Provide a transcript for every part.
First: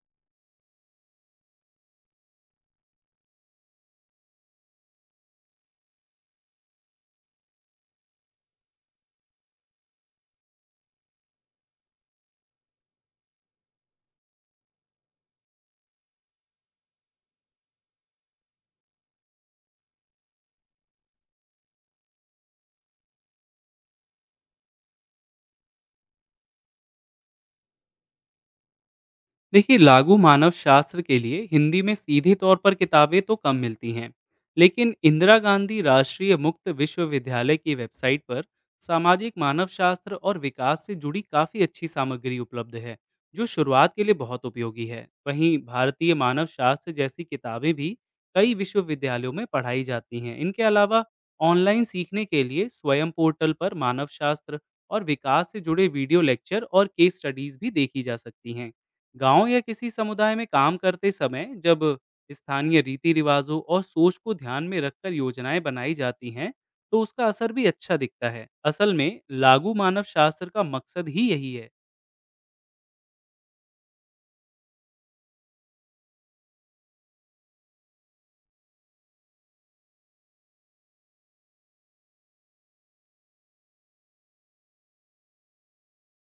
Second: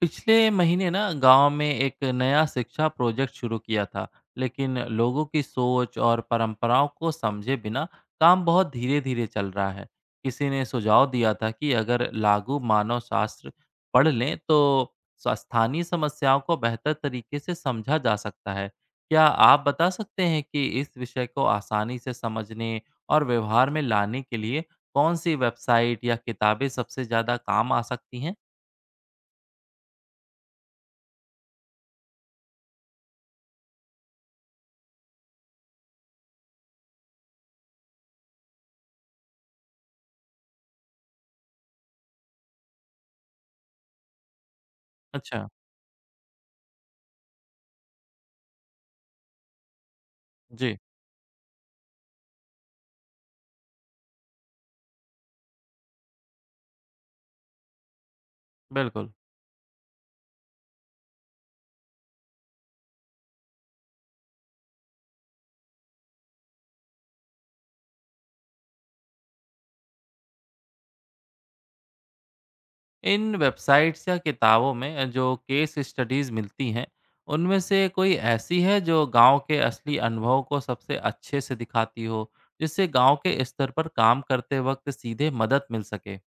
पिछले महीने ना गांव में एक नया शिक्षा प्रोजेक्ट शुरू किया था। लेकिन लोगों की सोच और परंपराओं को समझे बिना काम बहुत धीरे धीरे चल रहा है। किसी ने सुझाव दिया था कि अगर लागू मानव शास्त्र पढ़ लें तो स्थानीय समस्याओं को बेहतर तरीके से समझा जा सकता है। क्या आप बता सकते हैं कि इस विषय को आसानी से समझने और व्यवहार में लाने के लिए कौन सी वेबसाइट या किताबें सबसे ज़्यादा काम आ सकती हैं? देखिए, लागू मानव शास्त्र के लिए हिंदी में सीधे तौर पर किताबें तो कम मिलती हैं, लेकिन इंदिरा गांधी राष्ट्रीय मुक्त विश्वविद्यालय की वेबसाइट पर सामाजिक मानव शास्त्र और विकास से जुड़ी काफ़ी अच्छी सामग्री उपलब्ध है जो शुरुआत के लिए बहुत उपयोगी है। अच्छा। वहीं भारतीय मानव शास्त्र जैसी किताबें भी कई विश्वविद्यालयों में पढ़ाई जाती हैं। इनके जी। अलावा ऑनलाइन सीखने के लिए स्वयं पोर्टल पर मानव शास्त्र और विकास से जुड़े वीडियो लेक्चर और केस स्टडीज भी देखी जा सकती हैं। बिल्कुल। गांव या किसी समुदाय में काम करते समय जब स्थानीय रीति रिवाजों और सोच को ध्यान में रखकर योजनाएं बनाई जाती हैं, तो उसका असर भी अच्छा दिखता है। असल में लागू मानव शास्त्र का मकसद ही यही है। इन वेबसाइट्स या किताबों में जो केस स्टडीज़ मिलती हैं, उनमें से कोई ऐसी है जो गाँव के असली अनुभव को सबसे अच्छे से दिखाती हो, जिससे गाँव के स्तर पर काम करते वक़्त सीधे मदद मिल सके?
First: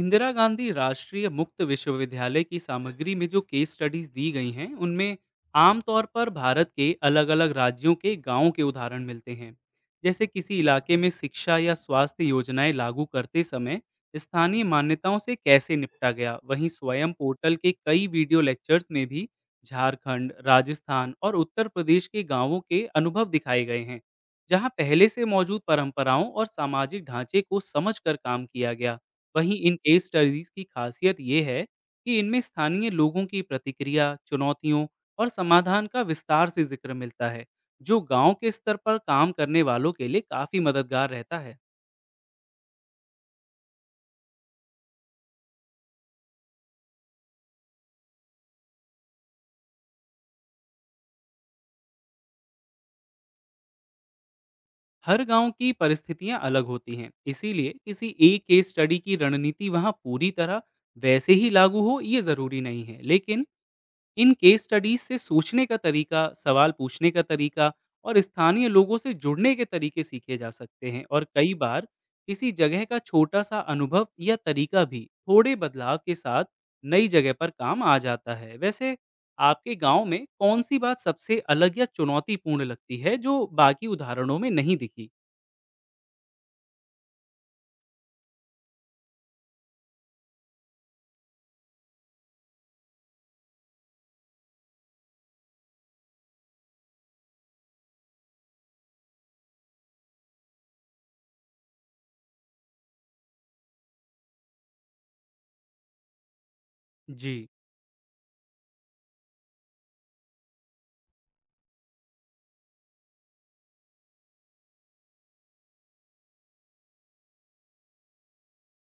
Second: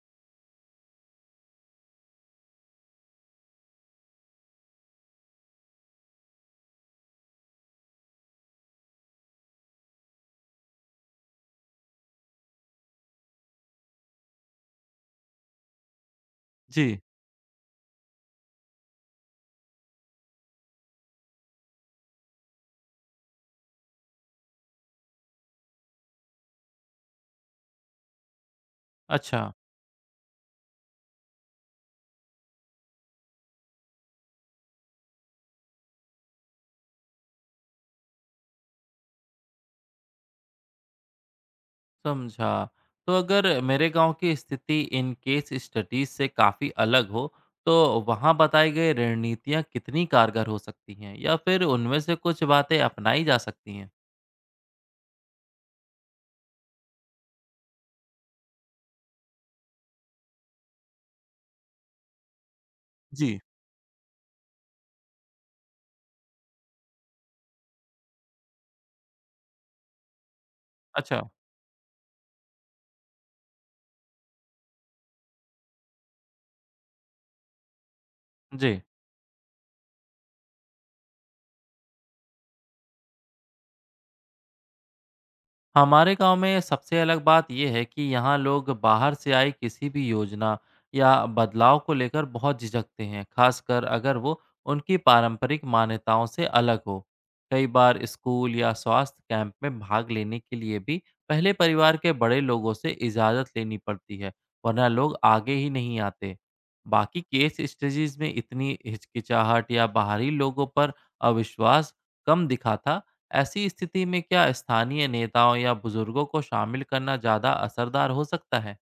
इंदिरा गांधी राष्ट्रीय मुक्त विश्वविद्यालय की सामग्री में जो केस स्टडीज दी गई हैं उनमें आमतौर पर भारत के अलग अलग राज्यों के गांवों के उदाहरण मिलते हैं, जैसे किसी इलाके में शिक्षा या स्वास्थ्य योजनाएं लागू करते समय स्थानीय मान्यताओं से कैसे निपटा गया। वहीं जी। स्वयं पोर्टल के कई वीडियो लेक्चर्स में भी झारखंड, राजस्थान और उत्तर प्रदेश के गांवों के अनुभव दिखाए गए हैं, जहां पहले से मौजूद परंपराओं और सामाजिक ढांचे को समझकर काम किया गया। अच्छा। वहीं इन केस स्टडीज की खासियत ये है कि इनमें स्थानीय लोगों की प्रतिक्रिया, चुनौतियों और समाधान का विस्तार से जिक्र मिलता है, जो गांव के स्तर पर काम करने वालों के लिए काफी मददगार रहता है। समझा। तो अगर मेरे गाँव की स्थिति इन केस स्टडीज़ से काफ़ी अलग हो, तो वहाँ बताई गई रणनीतियाँ कितनी कारगर हो सकती हैं या फिर उनमें से कुछ बातें अपनाई जा सकती हैं? हर गांव की परिस्थितियां अलग होती हैं, इसीलिए किसी एक केस स्टडी की रणनीति वहां पूरी तरह वैसे ही लागू हो ये जरूरी नहीं है, जी। लेकिन इन केस स्टडीज से सोचने का तरीका, सवाल पूछने का तरीका और स्थानीय लोगों से जुड़ने के तरीके सीखे जा सकते हैं। अच्छा। और कई बार किसी जगह का छोटा सा अनुभव या तरीका भी थोड़े बदलाव के साथ नई जगह पर काम आ जाता है। जी। वैसे, आपके गांव में कौन सी बात सबसे अलग या चुनौतीपूर्ण लगती है जो बाकी उदाहरणों में नहीं दिखी? हमारे गांव में सबसे अलग बात यह है कि यहाँ लोग बाहर से आई किसी भी योजना या बदलाव को लेकर बहुत झिझकते हैं, खासकर अगर वो उनकी पारंपरिक मान्यताओं से अलग हो। कई बार स्कूल या स्वास्थ्य कैंप में भाग लेने के लिए भी पहले परिवार के बड़े लोगों से इजाज़त लेनी पड़ती है, वरना लोग आगे ही नहीं आते। बाकी जी, केस स्टडीज में इतनी हिचकिचाहट या बाहरी लोगों पर अविश्वास कम दिखा था। ऐसी स्थिति में क्या स्थानीय नेताओं या बुजुर्गों को शामिल करना ज़्यादा असरदार हो सकता है?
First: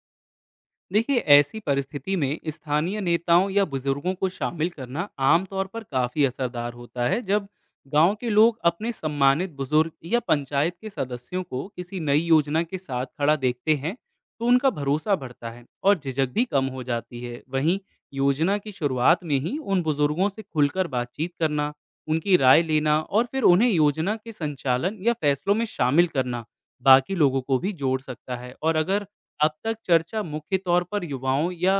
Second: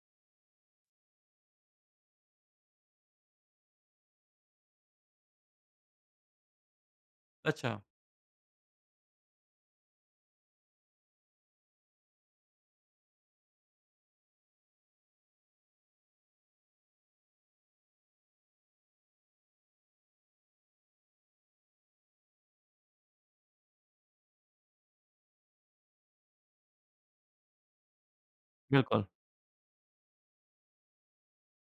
देखिए ऐसी परिस्थिति में स्थानीय नेताओं या बुजुर्गों को शामिल करना आमतौर पर काफी असरदार होता है। जब अच्छा। गांव के लोग अपने सम्मानित बुजुर्ग या पंचायत के सदस्यों को किसी नई योजना के साथ खड़ा देखते हैं तो उनका भरोसा बढ़ता है और झिझक भी कम हो जाती है। वहीं योजना की शुरुआत में ही उन बुजुर्गों से खुलकर बातचीत करना, उनकी राय लेना और फिर उन्हें योजना के संचालन या फैसलों में शामिल करना बाकी लोगों को भी जोड़ सकता है। और बिल्कुल। अगर अब तक चर्चा मुख्य तौर पर युवाओं या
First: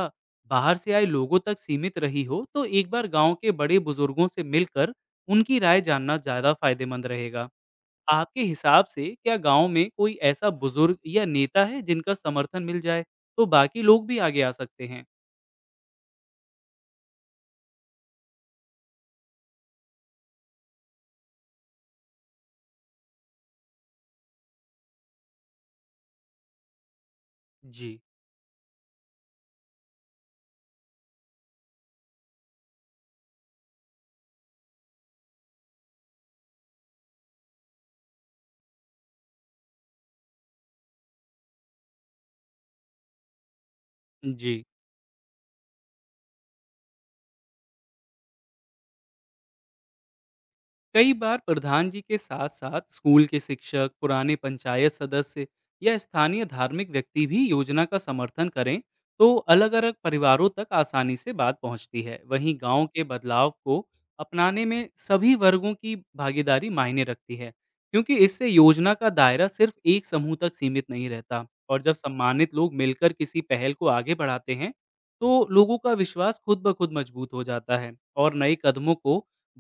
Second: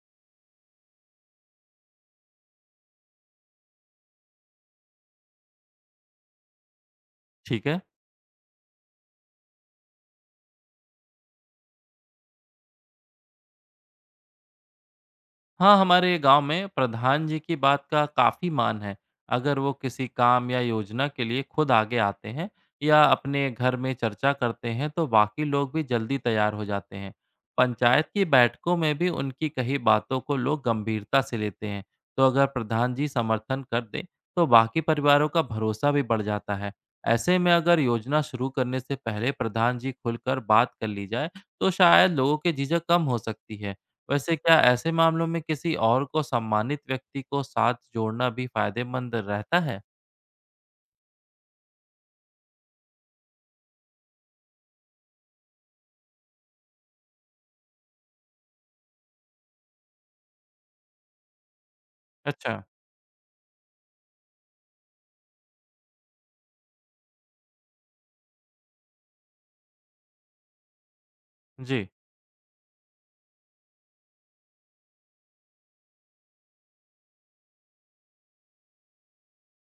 बाहर से आए लोगों तक सीमित रही हो, तो एक बार गांव के बड़े बुजुर्गों से मिलकर उनकी राय जानना ज़्यादा फायदेमंद रहेगा। ठीक है। आपके हिसाब से क्या गांव में कोई ऐसा बुजुर्ग या नेता है जिनका समर्थन मिल जाए, तो बाकी लोग भी आगे आ सकते हैं? हाँ, हमारे गांव में प्रधान जी की बात का काफी मान है। अगर वो किसी काम या योजना के लिए खुद आगे आते हैं या अपने घर में चर्चा करते हैं तो बाकी लोग भी जल्दी तैयार हो जाते हैं। जी। पंचायत की बैठकों में भी उनकी कही बातों को लोग गंभीरता से लेते हैं। तो अगर प्रधान जी समर्थन कर दें तो बाकी परिवारों का भरोसा भी बढ़ जाता है। ऐसे में अगर योजना शुरू करने से पहले प्रधान जी खुलकर बात कर ली जाए तो शायद लोगों के झिझक कम हो सकती है। वैसे क्या जी, ऐसे मामलों में किसी और को सम्मानित व्यक्ति को साथ जोड़ना भी फायदेमंद रहता है? कई बार प्रधान जी के साथ साथ स्कूल के शिक्षक, पुराने पंचायत सदस्य या स्थानीय धार्मिक व्यक्ति भी योजना का समर्थन करें तो अलग अलग परिवारों तक आसानी से बात पहुंचती है। अच्छा। वहीं गांव के बदलाव को अपनाने में सभी वर्गों की भागीदारी मायने रखती है, क्योंकि इससे योजना का दायरा सिर्फ एक समूह तक सीमित नहीं रहता। और जी। जब सम्मानित लोग मिलकर किसी पहल को आगे बढ़ाते हैं तो लोगों का विश्वास खुद ब खुद मजबूत हो जाता है और नए कदमों को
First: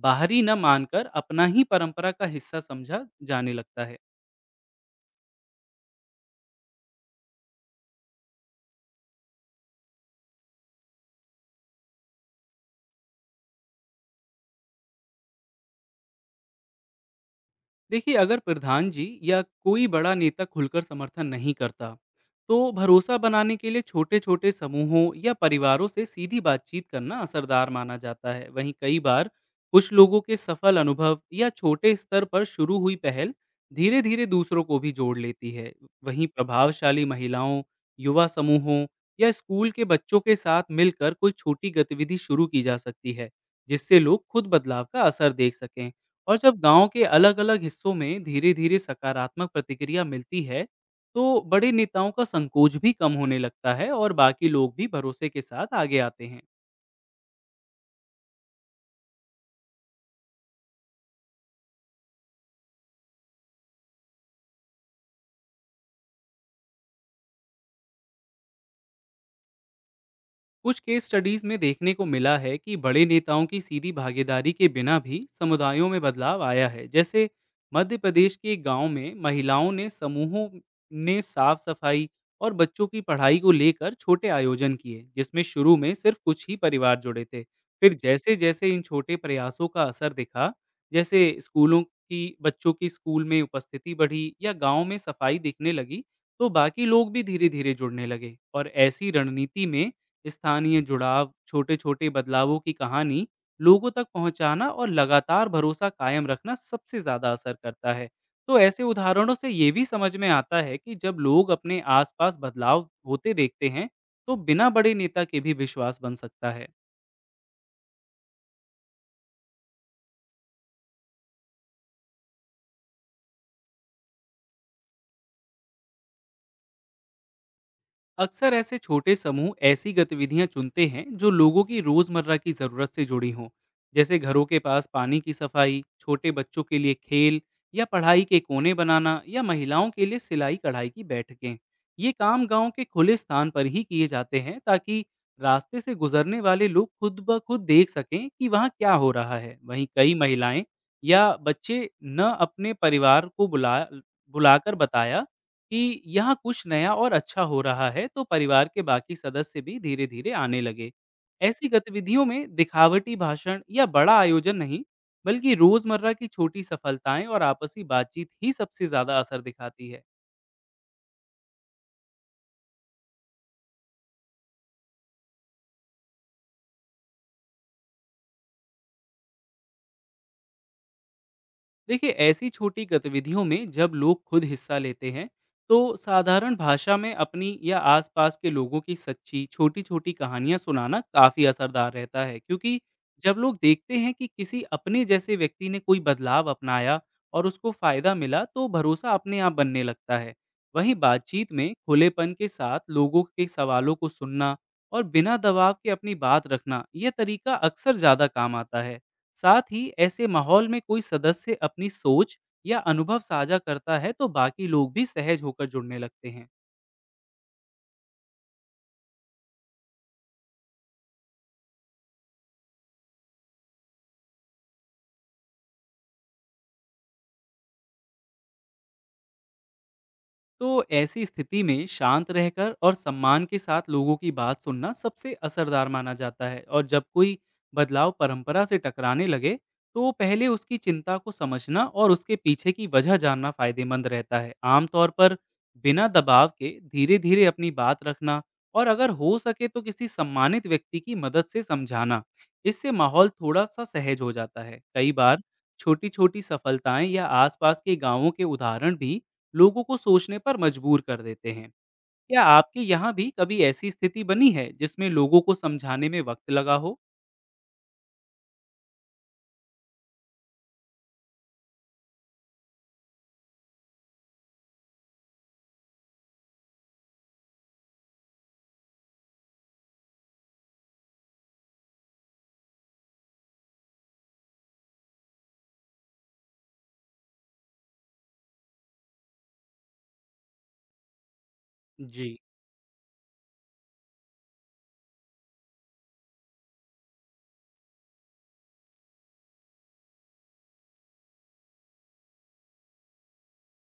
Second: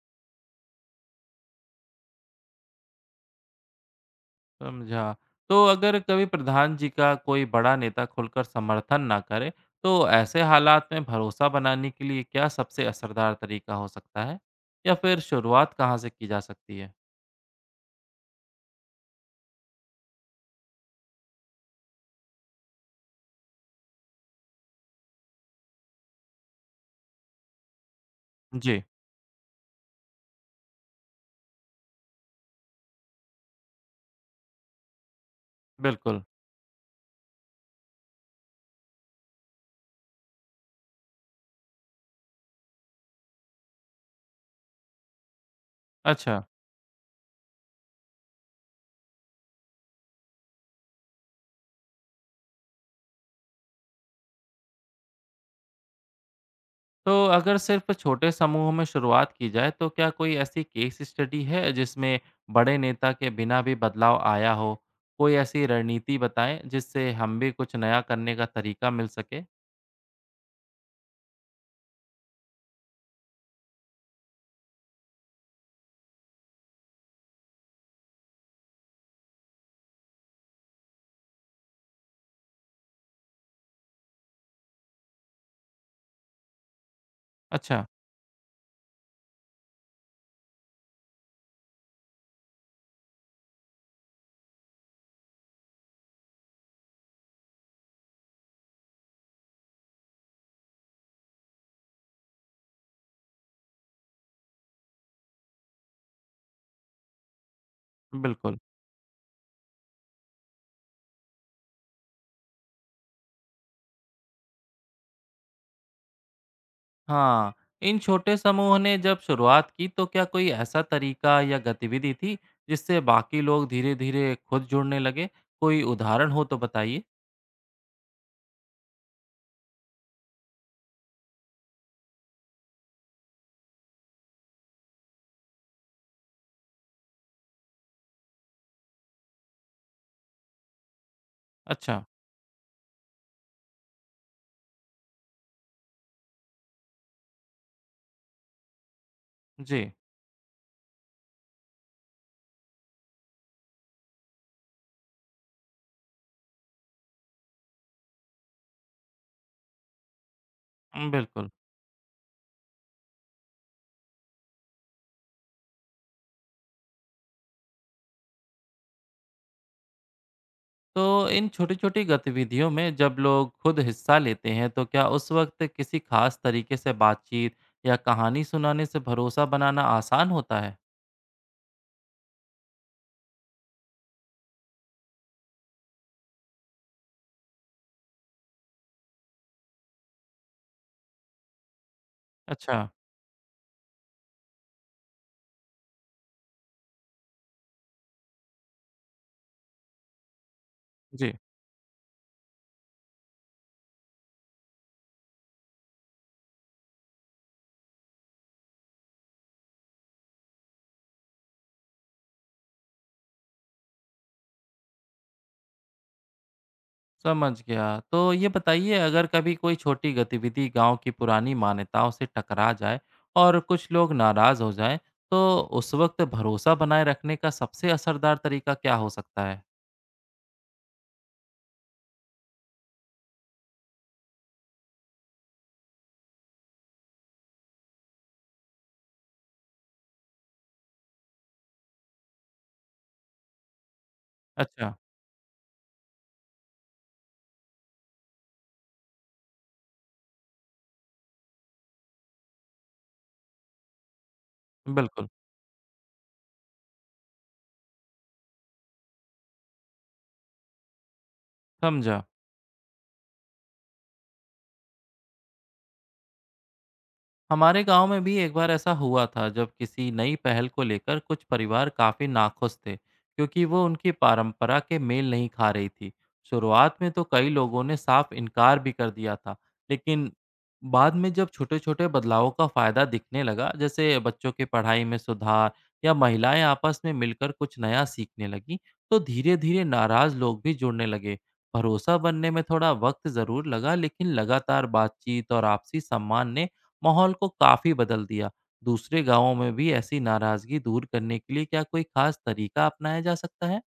बाहरी न मानकर अपना ही परंपरा का हिस्सा समझा जाने लगता है। समझा। तो अगर कभी प्रधान जी का कोई बड़ा नेता खुलकर समर्थन ना करे, तो ऐसे हालात में भरोसा बनाने के लिए क्या सबसे असरदार तरीका हो सकता है? या फिर शुरुआत कहाँ से की जा सकती है? देखिए, अगर प्रधान जी या कोई बड़ा नेता खुलकर समर्थन नहीं करता तो भरोसा बनाने के लिए छोटे छोटे समूहों या परिवारों से सीधी बातचीत करना असरदार माना जाता है। वहीं जी। कई बार कुछ लोगों के सफल अनुभव या छोटे स्तर पर शुरू हुई पहल धीरे धीरे दूसरों को भी जोड़ लेती है। बिल्कुल। वहीं प्रभावशाली महिलाओं, युवा समूहों या स्कूल के बच्चों के साथ मिलकर कोई छोटी गतिविधि शुरू की जा सकती है जिससे लोग खुद बदलाव का असर देख सकें। और अच्छा। जब गांव के अलग-अलग हिस्सों में धीरे-धीरे सकारात्मक प्रतिक्रिया मिलती है, तो बड़े नेताओं का संकोच भी कम होने लगता है और बाकी लोग भी भरोसे के साथ आगे आते हैं। तो अगर सिर्फ छोटे समूह में शुरुआत की जाए तो क्या कोई ऐसी केस स्टडी है जिसमें बड़े नेता के बिना भी बदलाव आया हो? कोई ऐसी रणनीति बताएं जिससे हम भी कुछ नया करने का तरीका मिल सके? कुछ केस स्टडीज में देखने को मिला है कि बड़े नेताओं की सीधी भागीदारी के बिना भी समुदायों में बदलाव आया है। जैसे मध्य प्रदेश के गांव में महिलाओं ने समूहों ने साफ सफाई और बच्चों की पढ़ाई को लेकर छोटे आयोजन किए, जिसमें शुरू में सिर्फ कुछ ही परिवार जुड़े थे। अच्छा। फिर जैसे जैसे इन छोटे प्रयासों का असर दिखा, जैसे स्कूलों की बच्चों की स्कूल में उपस्थिति बढ़ी या गांव में सफाई दिखने लगी, तो बाकी लोग भी धीरे धीरे जुड़ने लगे। और ऐसी रणनीति में स्थानीय जुड़ाव, छोटे-छोटे बदलावों की कहानी लोगों तक पहुंचाना और लगातार भरोसा कायम रखना सबसे ज्यादा असर करता है। बिल्कुल। तो ऐसे उदाहरणों से ये भी समझ में आता है कि जब लोग अपने आसपास बदलाव होते देखते हैं, तो बिना बड़े नेता के भी विश्वास बन सकता है। हाँ, इन छोटे समूह ने जब शुरुआत की तो क्या कोई ऐसा तरीका या गतिविधि थी जिससे बाकी लोग धीरे-धीरे खुद जुड़ने लगे? कोई उदाहरण हो तो बताइए। अक्सर ऐसे छोटे समूह ऐसी गतिविधियां चुनते हैं जो लोगों की रोजमर्रा की जरूरत से जुड़ी हों, जैसे घरों के पास पानी की सफाई, छोटे बच्चों के लिए खेल या पढ़ाई के कोने बनाना, या महिलाओं के लिए सिलाई कढ़ाई की बैठकें। अच्छा। ये काम गांव के खुले स्थान पर ही किए जाते हैं ताकि रास्ते से गुजरने वाले लोग खुद ब खुद देख सकें कि वहाँ क्या हो रहा है। वहीं जी। कई महिलाएं या बच्चे न अपने परिवार को बुलाकर बताया कि यहाँ कुछ नया और अच्छा हो रहा है, तो परिवार के बाकी सदस्य भी धीरे धीरे आने लगे। बिल्कुल। ऐसी गतिविधियों में दिखावटी भाषण या बड़ा आयोजन नहीं, बल्कि रोजमर्रा की छोटी सफलताएं और आपसी बातचीत ही सबसे ज्यादा असर दिखाती है। तो इन छोटी-छोटी गतिविधियों में जब लोग खुद हिस्सा लेते हैं, तो क्या उस वक्त किसी खास तरीके से बातचीत या कहानी सुनाने से भरोसा बनाना आसान होता है? देखिए, ऐसी छोटी गतिविधियों में जब लोग खुद हिस्सा लेते हैं तो साधारण भाषा में अपनी या आसपास के लोगों की सच्ची छोटी छोटी कहानियां सुनाना काफी असरदार रहता है, क्योंकि अच्छा। जब लोग देखते हैं कि किसी अपने जैसे व्यक्ति ने कोई बदलाव अपनाया और उसको फायदा मिला तो भरोसा अपने आप बनने लगता है। वहीं जी। बातचीत में खुलेपन के साथ लोगों के सवालों को सुनना और बिना दबाव के अपनी बात रखना, यह तरीका अक्सर ज्यादा काम आता है। साथ ही ऐसे माहौल में कोई सदस्य अपनी सोच या अनुभव साझा करता है तो बाकी लोग भी सहज होकर जुड़ने लगते हैं। समझ गया। तो ये बताइए अगर कभी कोई छोटी गतिविधि गांव की पुरानी मान्यताओं से टकरा जाए और कुछ लोग नाराज़ हो जाएं, तो उस वक्त भरोसा बनाए रखने का सबसे असरदार तरीका क्या हो सकता है? तो ऐसी स्थिति में शांत रहकर और सम्मान के साथ लोगों की बात सुनना सबसे असरदार माना जाता है। और जब कोई बदलाव परंपरा से टकराने लगे तो पहले उसकी चिंता को समझना और उसके पीछे की वजह जानना फायदेमंद रहता है। अच्छा। आमतौर पर बिना दबाव के धीरे धीरे अपनी बात रखना और अगर हो सके तो किसी सम्मानित व्यक्ति की मदद से समझाना, इससे माहौल थोड़ा सा सहज हो जाता है। कई बिल्कुल। बार छोटी छोटी सफलताएं या आसपास के गांवों के उदाहरण भी लोगों को सोचने पर मजबूर कर देते हैं। समझा। क्या आपके यहाँ भी कभी ऐसी स्थिति बनी है जिसमें लोगों को समझाने में वक़्त लगा हो? हमारे गांव में भी एक बार ऐसा हुआ था जब किसी नई पहल को लेकर कुछ परिवार काफी नाखुश थे क्योंकि वो उनकी परंपरा के मेल नहीं खा रही थी। शुरुआत में तो कई लोगों ने साफ इनकार भी कर दिया था। लेकिन बाद में जब छोटे छोटे बदलावों का फायदा दिखने लगा, जैसे बच्चों की पढ़ाई में सुधार या महिलाएं आपस में मिलकर कुछ नया सीखने लगी, तो धीरे धीरे नाराज लोग भी जुड़ने लगे। भरोसा जी। बनने में थोड़ा वक्त जरूर लगा, लेकिन लगातार बातचीत और आपसी सम्मान ने माहौल को काफ़ी बदल दिया। दूसरे गाँवों में भी ऐसी नाराज़गी दूर करने के लिए क्या कोई ख़ास तरीका अपनाया जा सकता है?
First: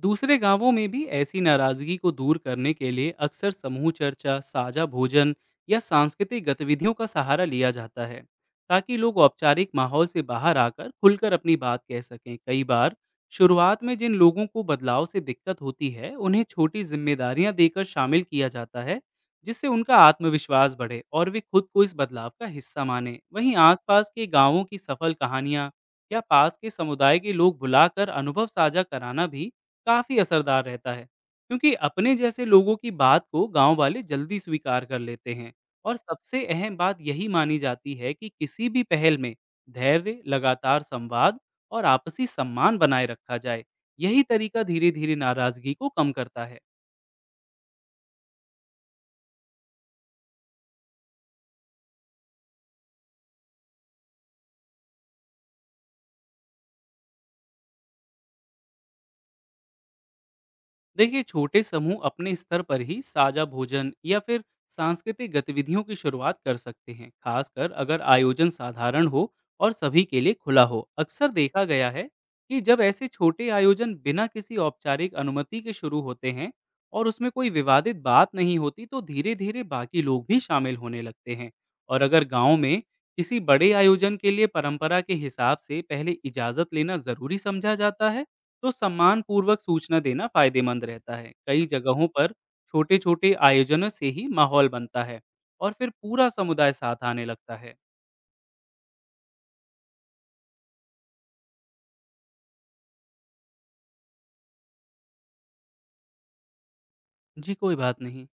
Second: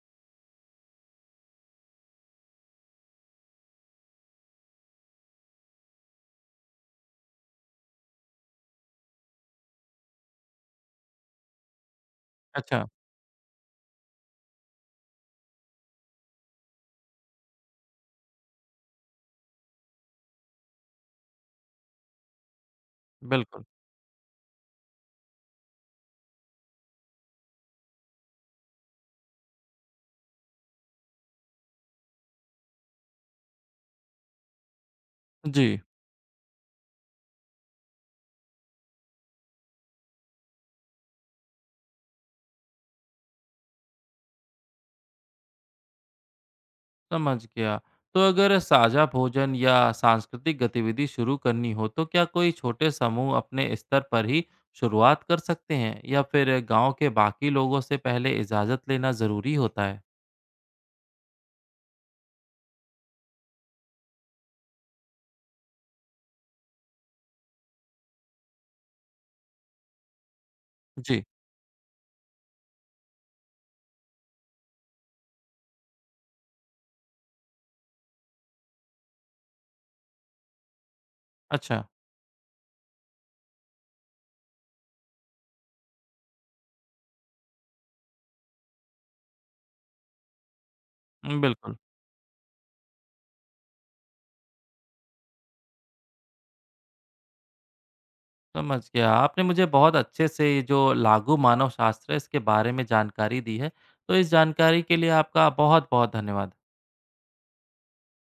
दूसरे गांवों में भी ऐसी नाराजगी को दूर करने के लिए अक्सर समूह चर्चा, साझा भोजन या सांस्कृतिक गतिविधियों का सहारा लिया जाता है, ताकि लोग औपचारिक माहौल से बाहर आकर खुलकर अपनी बात कह सकें। कई अच्छा। बार शुरुआत में जिन लोगों को बदलाव से दिक्कत होती है, उन्हें छोटी जिम्मेदारियां देकर शामिल किया जाता है, जिससे उनका आत्मविश्वास बढ़े और वे खुद को इस बदलाव का हिस्सा माने। वहीं बिल्कुल। आसपास के गांवों की सफल कहानियां या पास के समुदाय के लोग बुलाकर अनुभव साझा कराना भी काफ़ी असरदार रहता है, क्योंकि अपने जैसे लोगों की बात को गांव वाले जल्दी स्वीकार कर लेते हैं। जी। और सबसे अहम बात यही मानी जाती है कि किसी भी पहल में धैर्य, लगातार संवाद और आपसी सम्मान बनाए रखा जाए। यही तरीका धीरे धीरे नाराजगी को कम करता है। समझ गया। तो अगर साझा भोजन या सांस्कृतिक गतिविधि शुरू करनी हो, तो क्या कोई छोटे समूह अपने स्तर पर ही शुरुआत कर सकते हैं या फिर गाँव के बाकी लोगों से पहले इजाज़त लेना ज़रूरी होता है? देखिए, छोटे समूह अपने स्तर पर ही साझा भोजन या फिर सांस्कृतिक गतिविधियों की शुरुआत कर सकते हैं, खासकर अगर आयोजन साधारण हो और सभी के लिए खुला हो। जी। अक्सर देखा गया है कि जब ऐसे छोटे आयोजन बिना किसी औपचारिक अनुमति के शुरू होते हैं और उसमें कोई विवादित बात नहीं होती तो धीरे धीरे बाकी लोग भी शामिल होने लगते हैं। अच्छा। और अगर गांव में किसी बड़े आयोजन के लिए परंपरा के हिसाब से पहले इजाज़त लेना ज़रूरी समझा जाता है तो सम्मानपूर्वक सूचना देना फायदेमंद रहता है। कई बिल्कुल। जगहों पर छोटे-छोटे आयोजनों से ही माहौल बनता है और फिर पूरा समुदाय साथ आने लगता है। समझ गया, आपने मुझे बहुत अच्छे से ये जो लागू मानव शास्त्र है इसके बारे में जानकारी दी है। तो इस जानकारी के लिए आपका बहुत बहुत धन्यवाद। जी, कोई बात नहीं।